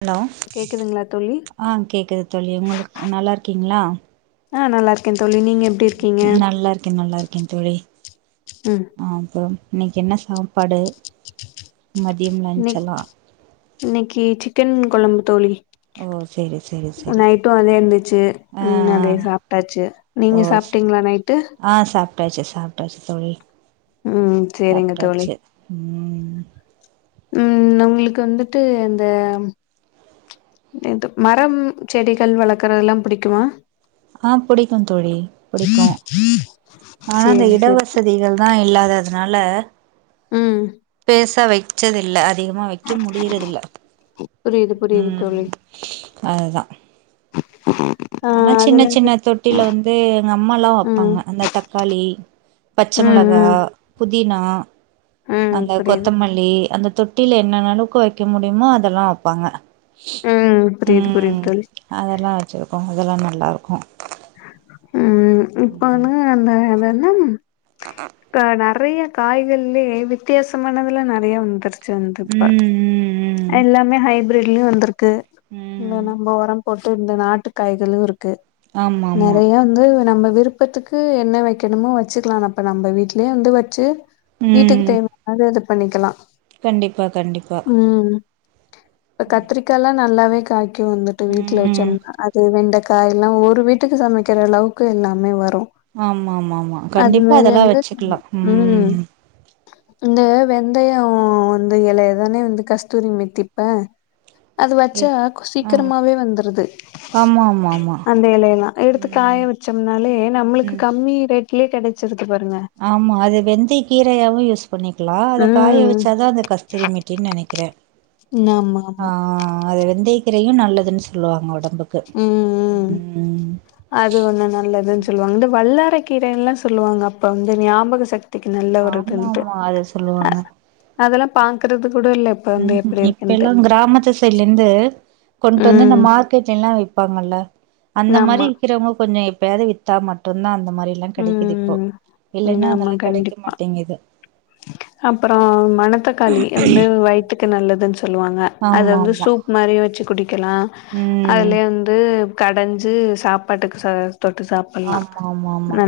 Hello கேக்குதுங்களா தோழி ஆ கேக்குது தோழி உங்களுக்கு நல்லா இருக் கிங்ளா ஆ நல்லாருக் ம் நல்லாருக்க நல்லாருக்க தோழி ம் ஆ அப்றோம் இன்னனக் என்ன சாப்பாடு மதியம் லன்ச் எல்லா இன்னிக் இன்னிக்கு சிக்கன் கொழம்பு தோழி ஓ செரி செரி உ செரி நைட்டும் அதே இருந்துச்சு ஆ ம் அதே சாப்டாச்சு நீங்க சாப்டிங்ளா நைட்டு டாச்சி சாப்டாச்சி தோழி ம் செரிங்க தோழி சாப்ட்டாச்சு ம் ம் உங்ளுக்கு வந்துட்டு அந்த எது மரம் செடிகள் வளக்கறது எல்லாம் பிடிக்குமா ஆ புடிக்கும் தோழி புடிக்கும் ஆனா அந்த சேரி சேரி இடவசதிகள் தா இல்லாததுனால ம் பெருசா வைச்சது இல்ல அத் அதிகமா வைக்க முடியறதில்ல புரியுது புரியுது ம் தோழி அதுதா ஆ ஆனா சின்ன அதுல இருந்து சின்ன தொட்டில வந்து எங்க அம்மா எல்லா வப்பாங்க ம் அந்த தக்காளி பச்ச ம் மொளகா ம் புத் புதினா ம் அந்த புரியுது கொத்தமல்லி அந்தத் தொட்டில என்னன்ன அளவுக்கு வைக்க முடியுமோ அதெல்லா வப்பாங்க ம் புரியுது புரியுது ம் தோழி அதல்லா வச்சிருக்கோ அதெல்லா நல்லாருக்கும் ம் இப்போ வந்துங்க அந்த அது அது ம் இப்ப நறைய காய்கள்லே வித்தியாசமானதெல்லாம் நறைய வந்துருச் சந்துப்பா ம் ம் எல்லாமே ஹைப் ப்ரேட்லியு வந்துரு கு ம் இந்த ம் நம்ப உரம் போட்டு இந்த நாட்டு காய்களு இருக் க்கு ஆமா ஆமா நெறைய வந்து நம்ம விருப்பத்துக்கு என்ன வைக்கணுமோ வச்சுக்கலா அப்போ நம்ம வீட்லயே வந்து வச்சு வீட்டுக்கு ம் தேவையது பண்ணிக்கலா கண்டிப்பா கண்டிப்பா [unintelligible] இப்ப கண்டிப்பா கத்திரிக்காலா நல்லாவே அதும் வந்துட்டு வீட்ல வச்ச ம் அது வெண்ட காய் எல்லா ஒரு வீட்டுக்கு சமைக்கிற அளவுக்கு எல்லாமே வரு ஆமா ஆமா ஆமா அது கண்டிப்பா மாரி அதெல்லா வந்து வச்சுக்கலா ம் இந்த வெந்தய வந்து இல ஏதானே வந்து கஷ் தூரிமைத்திப்ப அது ஏ வச்சா ஆ சீக்கிரமாவே வந்துருது ஆமா ஆமா ஆமா அந்த இலையெல்லா எடுத்து காய ம் வச்சோம்னாலே நம்மளுக்கு ம் கம்மி ரேட் கிளேட் கெடச்சிரு ஆமா அது வெந்தய கீரையாவு யூஸ் பண்ணிக்கலா அத காய ம் வச்சாதா அந்த கஸ்திரி மெட்டின்னு நினைக்கிறே நமா ஆமா கீரையு நல்லதுன்னு சொல்லுவாங்க உட ம் ம் அது ஒண்ண நல்லதுன்னு சொல்லுவாங்க இந்த வல்லறை கீரைல்லா சொல்லுவாங்க அப்ப வந்து ஞாபக சக் த்திக்கு நல்ல ஒரு ஆமா இதுட்டு ஆமா அத அ சொல்லுவாங்க அதெல்லா பா க்கிறது ம் ம் இப்ப எல்லா கிராமத்து சைட்ல இருந்து கொண்டு வந்து இந்த ம் மார்க்கெட் எல்லா விப் பாங்கல்ல அந்த மாரி ஆமா இருக்கிறவங்க கொஞ்ச இப்பயாவது வித்தா மட்டுதா அந் இந்த மாரில்லா கிடைக்குது இப்போ ம் இல்லைன்னா ஆமா அதெல்லா கிடைக்க கண்டிப்பா மாட்டேங்குது அப்புறோ மணத்தக்காளி வந்து வயித்துக்கு நல்லன்னு சொல்லுவாங்க அத ஆமா வந்து ஆமா சூப் மாரியும் வச்சு குடிக் கிலா ம் அதிலே வந்து கடஞ்சு சாப்பாட்டுக்கு ச தொட்டு சாப்பலா ஆமா ஆமா ஆமா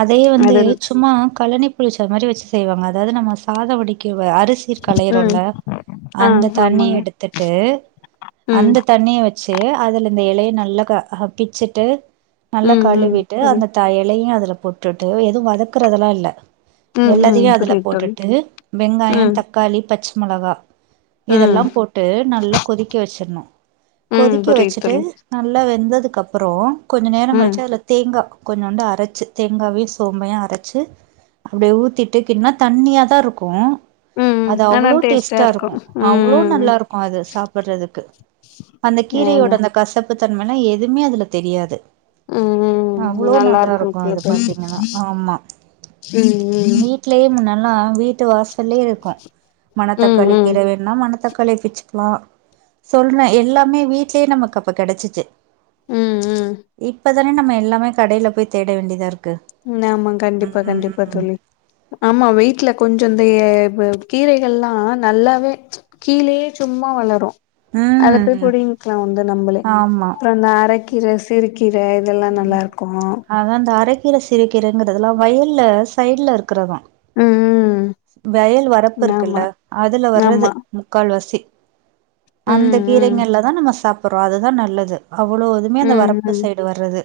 அதைய வந்து சும்மா கழனி புளிச்ச மாரி வச்சு செய்வாங்க அதாது நம்ம சாத வடிக் இவ அரிசி ம் கலையரும்ல ஆ அந்த தண்ணி ஆமாங்க எடுத்துட்டு ம் அந்த தண்ணிய வச்சு ட்டு அதுல இந்த இலைய நல்லா பிச்சுட்டு நல்லா ம் ம் கழுவிட்டு புரி அந்த த எலையும் அது அத போட்டுட்டு எதும் வதக்குறதெல்லா இல்ல ம் ம் எல்லத்தையு அதுல புரியுது தோழி போட்டுட்டு வெங்காய ம் தக்காளி பச் மொளகா ம் இதெல்லா போட்டு நல்லா கொதிக்க வச்சிரணு ம் கொதிக்க புரியுது வச்சுட்டு தோழி நல்லா வெந்தது அதுக்கப்பறோ கொஞ்ச நேரங்கள் ம் சால தேங்கா கொஞ்சோண்டு அரச்சி தேங்காவையு சோம்பையு அரச்சி அப்டியே ஊத்திட்டு கின்னா தண்ணியா தா இருக்கு ம் ம் அது ஆனா அவ்ளோ டேஸ்ட்டா டேஸ்டா இருக்கு அவ்ளோ ம் ம் நல்லா இருக்கு அது சாப்பறதுக்கு அந்த கீரையோட அதா அந்த கசப் இப்ப தன்மனா எதுமே அதுல தெரியாது ம் ம் அவ்ளோ நல்லா இருக்கு போல அது தோழி பாத்தீங்கன்னா ஆமா ம் ம் வீட்லயே முன்னா ல்லா வீட்டு வாஸ் தில்லே இருக்கு ம் மனத்தக்காளி ம் கீற வேணும்னா மனத்தக் களைப்பிச்சுக்கலா சொல்றே எல்லாமே வீட்லயே நமக்கு அப்ப கெடைச்சிச்சு ம் ம் இக் இததானே நம்ம எல்லாமே கடைல போய் தேட வேண்டியதா இருக்கு ஆமா கண்டிப்பா கண்டிப்பா ம் தோழி ஆமா வீட்ல கொஞ் ந்த கீரைகள் ல்லா நல்லாவே ச் கீழேயே சும்மா வளரும் அத போய் ம் புடிங்கலா வந்து நம்மளே ஆமா அப்பறம் அந்த அரக் கிர சிறு கி கீர இதெல்லா நல்லா இருக்குமா கீரை சிறுகீரைங்கிறதுலாம் வயல்ல சைட்ல இருக்கிறதான் ம் ம் வயல் வரப்பு இருக்குல்ல ஆமா அதுல வர்றது ஆமா முக்கால் வாசி அந்த ம் ம் கீரைங்கள்ல தான் நம்ம சாப்பற்றோம் அதுதான் நல்லது அவ்ளோ இதுமே அந்த ம் வரப்பு ம் சைடு வர்றது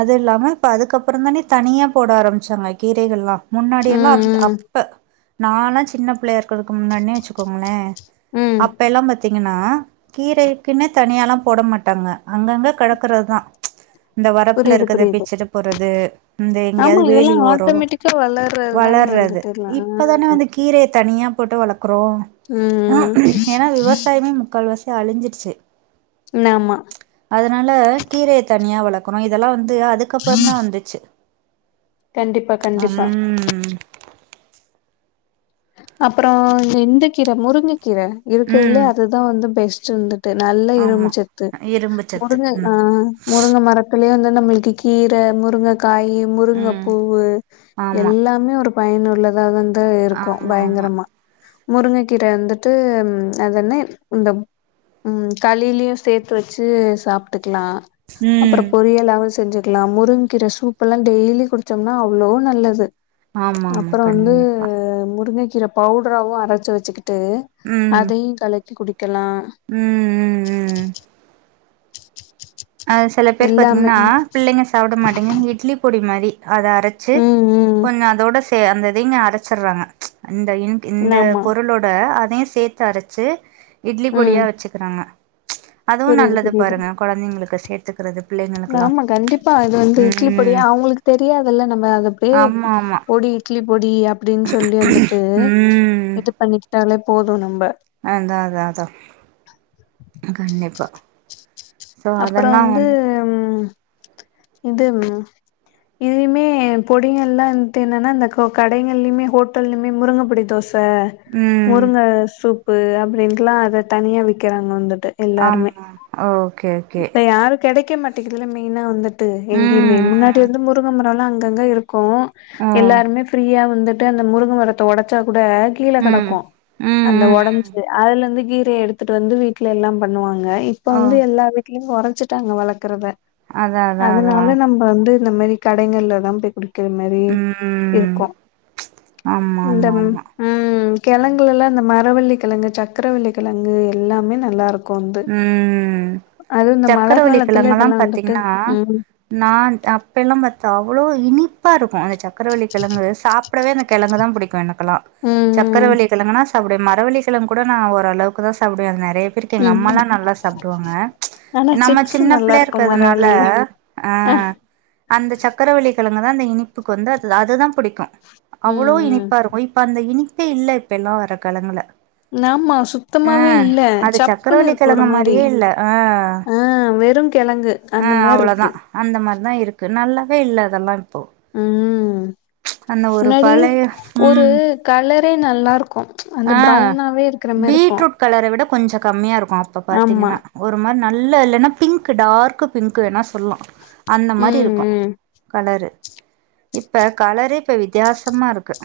அது இல்லாம இப்ப அதுக்கப்புறம் தானே தனியா போட ஆரம்பிச்சாங்க கீரைகள்ல்லாம் முன்னாடி ம் எல்லாம் ம் அப் நான்லாம் சின்ன பிள்ளையா இரு க்க முன்னனே வச்சுக்கோங்களேன் ம் அப்ப எல்லாம் பத் தீங்கன்னா கீரைக்குன்னு தனியாலாம் போட மாட்டாங்க அங்கங்க கடக்குறது தான் இந்த வரப்புல புரியுது இருக்கத புரியுது பிச்சுட்டு போறது இந்த ஆமா எங்கேயாவது இதெல்லா வேலி ஓரோம் ஆட்டோமேட்டிக்கா வளர்றது தானே வளர்றது வந்துட்டு எல்லா இப்பதானே ம் வந்து கீரை தனியா போட்டு வளக் குறோம் ம் ஏன்னா விவசாயமே முக்கால் வாசி அழிஞ்சிருச்சு ம். ஆமா அதனால கீரைய தனியா வளக் கனும் இதெல்லாம் வந்து ட்டு அதுக்கப்புறம் தான் வந்துச்சு கண்டிப்பா கண்டிப்பா ம் அப்புறம் இந்தக்கீரை முருங்க கீரை இருக்குதுலே ம் அதுதான் வந்து பெஸ் சிந்தன் நல்ல ஆமா இரும்புச்சத்து இரும்பு சத்து முருங்கை அ ம் முருங்கை மரத்து [unintelligible] வந்து நம்மளுக்கு கீரை முருங்க காயி ம் முருங்கைப்பூவு ஆமா எல்லாமே ஒரு பயனுள்ளதாக இந்த கும் ஆமா ஆமா பயங்கரமா முருங்கைக்கீரை வந்துட்டு அது என்ன இந்த ம் களிலயையும் சேர்த்து வச்சு சாப்ட்டு லாம் அப்றோ ம் பொரியல்லாவு செஞ்சு இருக்கலா முருங்ககீற சூப் எல்லா டெய்லி குடிச்சோம்னா அவ்ளோ நல்லது ஆமா ஆமா அப்றோ வந்து கண்டிப்பா முருங்கக்கீற பவுட்ராவு அரச்சு வச்சுக்கிட்டு ட்டு ம் அதயு கலக்கி குடி க்கலா ம் ம் அ செல பேர் எல்லாமே பாத்தீங்கனா ம் பிள்ளைங்க சாப்ட மாட்டேங்கானு இட்லி பொடி மாரி அத அரச்சு ம் கொஞ்சோ அதோட அந்த இதங்க அரச்சிறாங்க இந்த ம் இந்த ஆமா பொருளோட சேத்து அரச்சு இட்லி ம் பொடியா வச்சுக்குறாங்க அதுவு புரியுது நல்லது புரியுது பாருங்க கொழந்தைகளுக்கு சேத்துக்குறது ஆமா கண்டிப்பா இது வந்து இட்லி பொடி ம் அவுங்களுக்கு தெரியாது இல்ல நம்ம அது அப்டியே ஆமா ஆமா பொடி இட்லி பொடி அப்டின்னு சொல்லி வந்துட்டு இது பண்ணிட்டாலே போதும் நம்ப அதான் அதான் அதான் கண்டிப்பா சோ அப்புற அதெல்லா வந்து உ இது இதயுமே பொடிகள் எல்லா வந்துட்டு என்னன்னா இந்தந்த கடைகள்லயுமே ஹோட்டல்லயுமே முருங்கப்படி தோச இப்ப ம் முருங்க சூப் உப்பு அப்டின்ல்லா அத தனியா விக்குறாங்க வந்து ஆமா ஓ இப்ப யார் கெட மாட்டதுல மெயினா வந்துட்டு எங்கேயுமே ம் முன்னாடி வந்து ம் முருங்க மர அங்கங்க இருக்கு இருக்கு ஓ எல்லாருமே ஃப்ரீயா வந்து வன்டு அந்த முருங்க மரத்த உடச்சா கூட கீழே ம் ம் கிடக்கு அந்த ம் ம் உடஞ்சு அதுல இருந்து கீரை எடுத்துட்டு வந்து வீட்டுல எல்லா பண்ணுவாங் க இப்ப ஓ வந்து எல்லா [unintelligible] குறைச்சிட்டாங்க வளர்க்கறத அதா அதா அதா அதனால நம்ம வந்து இந்த மாரிடைகல தா போய் கூடு இருக்கிற மாரி ம் இருக்கு ஆமா இந்த ஆமா ஆமா ம் கிழங்க எல்லா அத்த மாரி மரவள்ளி கிழங்கு சக்கரவள்ள கிழங்கு எல்லாமே நல்லா இருக் ம் மழ காலத்துல சக்கரவள்ளிகிழங்க எல்லா இதெல்லா வந்துட்டு பாாரத்தீங்கன்னா ம் நான் அப்ப எல்லா பத்தா அவ்வளோ இனிப்பாக இருக்கு அந்த ச சக்கரவள்ளிகிழங்கு சா சாப்பிடவே என்க கிழங்கு தா பிடிக்கு எனக் க்கலா ம் ம் சக்கரவள்ளிகிழங்குனா அப்படிய மரவள்ளி கிழங்கு கூட நா ஓரளவுக்கு தா சாப்படுவே அது நெறைய எங்க ம் ம் அம்மாலா நல்லா சாப்பிடுவாங்க ஆனா நம்ம சிப்ஸ் சின்ன நல்லா பிள்ளைய இருக்கு இருக்கிறதுனால மரவள்ளில அ ஆ அந்த சக்கரவள்ளி கிழங்கு தா அந்த இனிப்புக்கு வந்து அதுதா பிடிக்கு அவ்வளோ ம் ம் இனிப்பாருக்கு இப்பா அந்த இனி இப்ப இல்ல இப்ப எல்லா வர காலங்கள நமா சுத்தமாவே இல்ல சப் க்ரவள்ள கிழங்க மாரியே இல்ல ஆ வேறும் ஆ அவ்வளோதா அந்த மாரி தா இருக்கு நல்லாவே இல்ல அதெல்லா இப்போ ம் அந்த ஒரு முன்னாடி பழைய ஒரு ம் கலரே நல்லா இருக்கு அந்த ஆ ப்ரௌனாவே இருக்கிற மாரி இருக்கு பீட்ரூட் கலர வி கொஞ்ச கம்மியா இருக் அப்ப ஆமா பாத்தீங்கன்னா ஒரு மாரி நல்ல இல்லன்னா பிங்க் டார்க்க் பிங்க் வேன்னா சொல்லலா அந்த மாரி ம் இருக்கு ம் கலரு இப்ப கலரே இப்ப வித்தியாசமா இருக்கு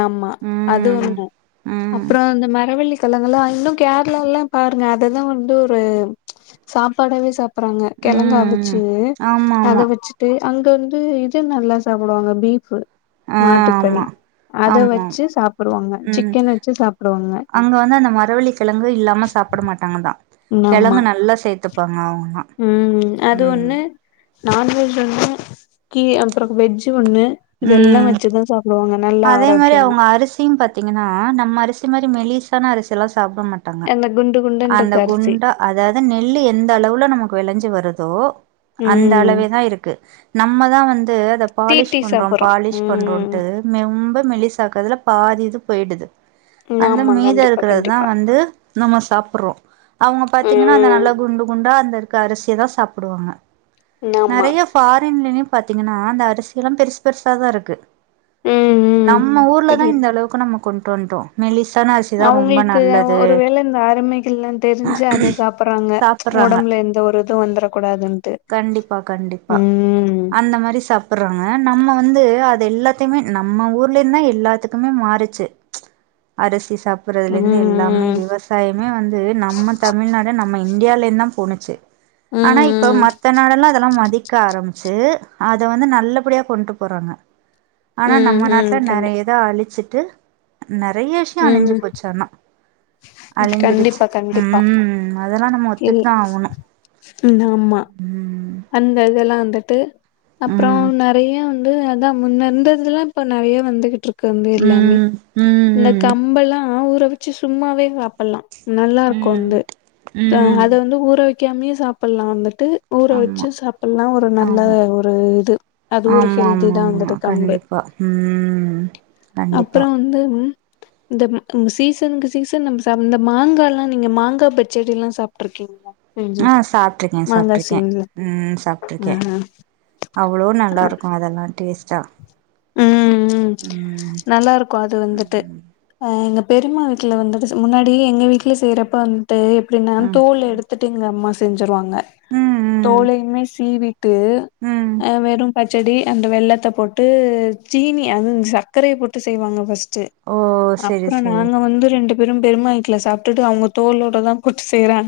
ஆமா அது ம் ஒன்னு ம் அப்றோ இந்த மரவள்ளி கிழங்கெல்லா இன்னு கேரளா எல்லா பாருங்க அததா வந்து ஒரு சாப்பாடாவே சாப்பிட்ட அப்புறங்க கெழங்கா ம் அவுச்சு ஆமா அத ஆமா வச்சுட்டு அங்கவந்து இது நல்லா சாப்டுவாங்க பீஃப் ஆ மாட்டுக்கறி ஆமா அத ஆமா வச்சு சாப்பிட ம் சிக்கன் வச்சு சாப்டுவாங்க அங்க வந்து அந்த மரவள்ளி கெழங்கு இல்லாம சாப்பிட மாட்டாங்கதா ஆமா கிழங்கு நல்லா சேத்துப்பாங்க அவங்கலா உம் அது ம் ஒன்னு நான்வெஜ் ஒன்னு கீ அப்றோ வெஜ்ஜு ஒன்னு இதெல்லா ம் வச்சுதா சாப்டுவாங்க அதே மாரி அவுங்க அரிசியு பாத்தீங்கனா நம்ம அரிசி மாரி மெலிசான அரிசியலா சாப்ட மாட்டாங்க அந்த குண்டு அந்த குண்டுன்ருக்க அரிசி குண்டா அதாவது நெல்லு எந்த அளவுல நமக்கு வெளஞ்சு வருதோ அந்த ம் அளவேதா இருக்கு நம்ம தா வந்து அத பாலிஷ் தீட்டி பண்றோ சாப்புறோ பாலிஷ் ம் பண்றோன்ட்டு ரொம்ப மெல்லிசாக்குறதுல பாதி இது போயிடுது அந்த ஆமா மீத கண்டிப்பா இருக்கிறதுதா கண்டிப்பா வந்து நம்ம சாப்பிடு சாப்புறோ அவுங்க பாத்தீங்கன்னா அந்த ம் நல்ல குண்டு குண்டா அந்த இரு குண்டு அரிசிய தா சாப்டுவாங்க ஆமா நெறய ஃபாரின்லி பாத்தீங்கனா அந்த அரிசியெல்லா பெருசு பெருசாதா இருக்கு ம் ம் நம்ம ஊர்லதா சரி இந்த அளவுக்கு நம்மக்குன் ட்டு வன்ட்டோ மெலி அவுங்களுக்கு ஒருவேல இந்த அருமைகள்லா தெருஞ்சு அத சாப்புர்றாங்க சாப்புட்றாங்க ஒடம்புல எந்த ஒரு இதுவு வந்துர கூடாதுன்ட்டு கண்டிப்பா கண்டிப்பா ம் அந்த மாரி சாப்புட்றாங்க நம்ம வந்து அது எல்லா துமே நம்ம ஊர்ல இந்தா எல்லாத்துக்குமே மாறுச்சு அரிசி சாப்புறதுலெந்து எல்லாமே ம் விவசாயமே வந்து நம்ம தமிழ்நாடு நம்ம இந்தியாலெந்தா போனுச்சு ஆனா இப்ப ம் மத்த நாடெல்லா அதெல்லா மதி க்க ஆரமிச்சு அத வந்து நல்லபடியா கொண்ட்டு போறாங்க ஆனா ம் நம்ம ம் நாட்ல கண்டி நெறையத அழிச்சு ட்டு நெறைய விஷ்யொ அழிஞ்சு ம் போச்சு ஆனா அழிஞ்சிருச்சு கண்டிப்பா கண்டிப்பா ம் அதெல்லா நம்ம ஒத்துட்டு தா ஆகனு நாமா அந்ததுல்லா அந்த ட்டு அப்றோ ம் நெறைய வ ந்து அதா முன்ன இருந்ததல்லா இப்ப நெறைய வந்துகிட்ரு க்குங்க எல்லாமே ம் இந்த ம் கம்பல்லா ஊ ற வச்சு சும்மாவே சாப்புல்லா நல்லாருக்கு ம் வந்து த ம் அத வந்து ஊற வை க்காமயே சாப்புல்லா அந்த ட்டு ஊற வ ஆமா ச்சு சாப்புல்லா ஒரு நல்ல ஆமா ஒரு இது அது ஒரு ஆமா ஹெல்தி ஆமா தா ஆமா வந்துட்டு கம்பு கண்டிப்பா ம் கண்டிப்பா அப்றோ வந்து இந்தம் இந்த சீசன்க்கு சீசன் நம்ம சாப் இந்த மாங்கா லா நீங்க மாங்கா பச்சடில்லா சாப்ட்ருக்கீங்ளா? ஆ சாப்ட்ருக்கே சாப்ட்ருக்கே ம் ம் ஆ சாப்ட்ருக்கே அவ்ளோ நல்லாருக்கு அதெல்லா டேஸ்ட்டா ம் ம் நல்லாருக்கு அது ம் வந்துட்டு ம் அ எங்க பெரிம்மா வீட்ல வந்துட்டு முன்னாடி எங்க வீட்லெ செய்றப்ப ட்டு எப்டின்னா தோல் ம் எடுத்துட்டு எங்க அம்மா வாங்க ம் ம் தோழயுமே சீவிட்டு ம் டு அ வெறு செடி அந்த வெள்ளத்த போட்டு சீனி அதுங் சர்கரைய போட்டு செய்வாங்க ஃபஸ் டு ஓ செரி அப்றோ செரி நாங்க வந்து ரெண்டு வெரு பெரிமா வீட்டுல சாப்டுட்டு அவுங்க தோளோட தா கூட்டு செய்றாங்க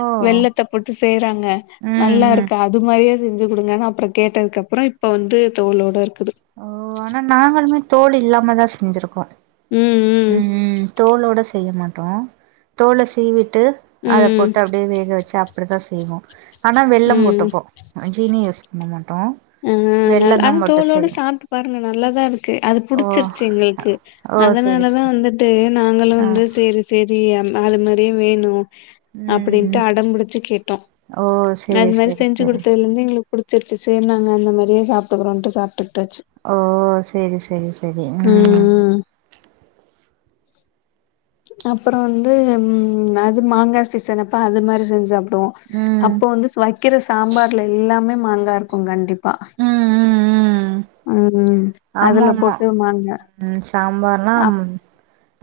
ஓ வெல்லத்த போட்டு செய்றாங்க ம் நல்லா ம் இருக்கு அது மாரியே செஞ்சு குடுங்கன்னு அப்றோ கேட்டதுக்கு அப்றோ இப்ப வந்து தோளோட இருக்குது. ஓ ஆனா நாங்களுமே தோல் இல்லா தா செஞ்சுருக்கோ ம் தோளோட செய்ய மாட்டோம் தோல சீவி ட்டு ம் அத ம் போட்டு அப்டியே வேக வச்சு அப்டிதா ய்வோ அனா வெல்லம் போட்டுப்போ ஜீனி யஸ் னமன் அ அன தோலோட சாப் சாப்டு பாருங்க நல்ல தா இருக்கு அது ஓ புடிச்சிருச்சு எங்களுக்கு ஓ செரி அதனாலதா செரி வந்துட்டு நாங்களு ஆ வந்து செரி செரி அது மாரியே வேணு அப்டின்ட்டு ம் அடம்பிடிச்சு கேட்டோ ஓ அது செரி மாரி செரி செஞ்சு செரி கொடுத்ததுல இருந்து புடிச்சிருச்சு செரி நா நாங்க அந்த மாரியே சாப்டுக்றோம்ட்டு சாப்ட்டு ஒஒ செரி செரி செரி ம் அப்பற வந்து ம் அது மாங்கா சீசன் அப்ப அது மாரி செஞ்சா ப ம் அப்ப வந்து வக்கிற சாம்பார்ல எல்லாமே மாங்கா இருக்கு கண்டிப் ப்பா அ அமா அமா ம் சாம்பார்னா அப்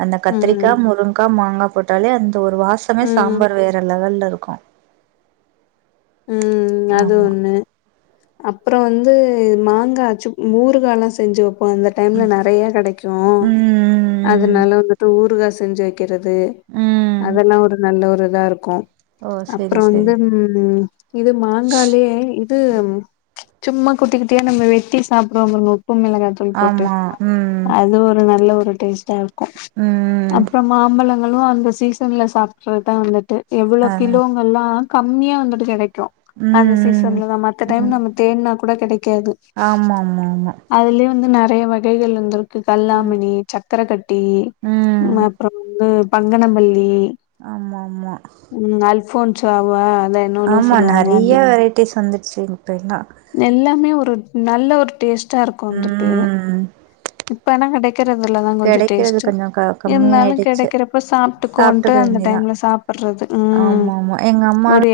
அந்த கத்திரிக்கா ம் முருங்கா மாங்கா போட்டாலே அந் ஒரு வாசமே ம் சாம்பார் வேற லெவல்ல துக்க ம் அது ஆமா ஒண்ணு அப்புறோ வந்து மாங்காச்சுப் மூறுகாலா செஞ்சு வப் ஒ அந்த டைம்ல நெறைய கெடக்கு ம் அதனல வந்துட்டு ஊரு காஸ் செஞ்சய்க் க்கிறது ம் அதெல்லா ஒரு நல்ல ஒரு லா இருக்கு ஓ செரி அப்புறோ வந்து செரி ம் இது மாங்காலே இது சும்மா குட்டி குட்டியா நம்ம வெட்டி சாப்புடுவோ பாருங்க ப்பு மெளகாத்தூள் போட்டு ஆமா ம் அது ஒரு நல்ல ஒர் டேஷ்டா ம் அப்புறோ மாம்பழம் ங்களு அந்த சீசன்ல சாப்படரத்தா ந்துட்டு எவ்வளோ ஆ கிலோங்கலா கம்மியா வந்துட்டு கெடைக் அந்த ம் ம் சீசன்ல நம் அட்ட டைம் ம் நம்ம தேனா கூட கிடைக்காது ஆமா ஆமா ஆமா அதுலயே வந்து ந பே வகைகள் இந்துரு ம் கல்லாமணி சக்கரக்கட்டி ம் அப்புறோ வந்து பங்கனம் பல்லி ஆமா ஆமா ச்ரா அவ தா என்னோன்னு ஆ ஸ் நெறைய வெரைட்டிஸ் வந்துருச்சிட்டுன்னா எல்லாமே ஒரு நல்ல ஒரு டேஸ் ட்டாருக்கு வந்துட்டு இப்பல்லா கெடைக்கறதுல்லாதா கொஞ்சோ கெடைக்கிறது டேஸ்ட் கொஞ்சோ க இருந்தாலு கம்மியாயிடுச்சு கெடைக்கறப்ப சாப்ட்டுகோவன்ட்டு சாப்ட்டுக்க அந்த வேண்டியதா டைம்ல சாப்பறது ம் ஆமா ஆமா எங்க அம்மாலா ஒரு எ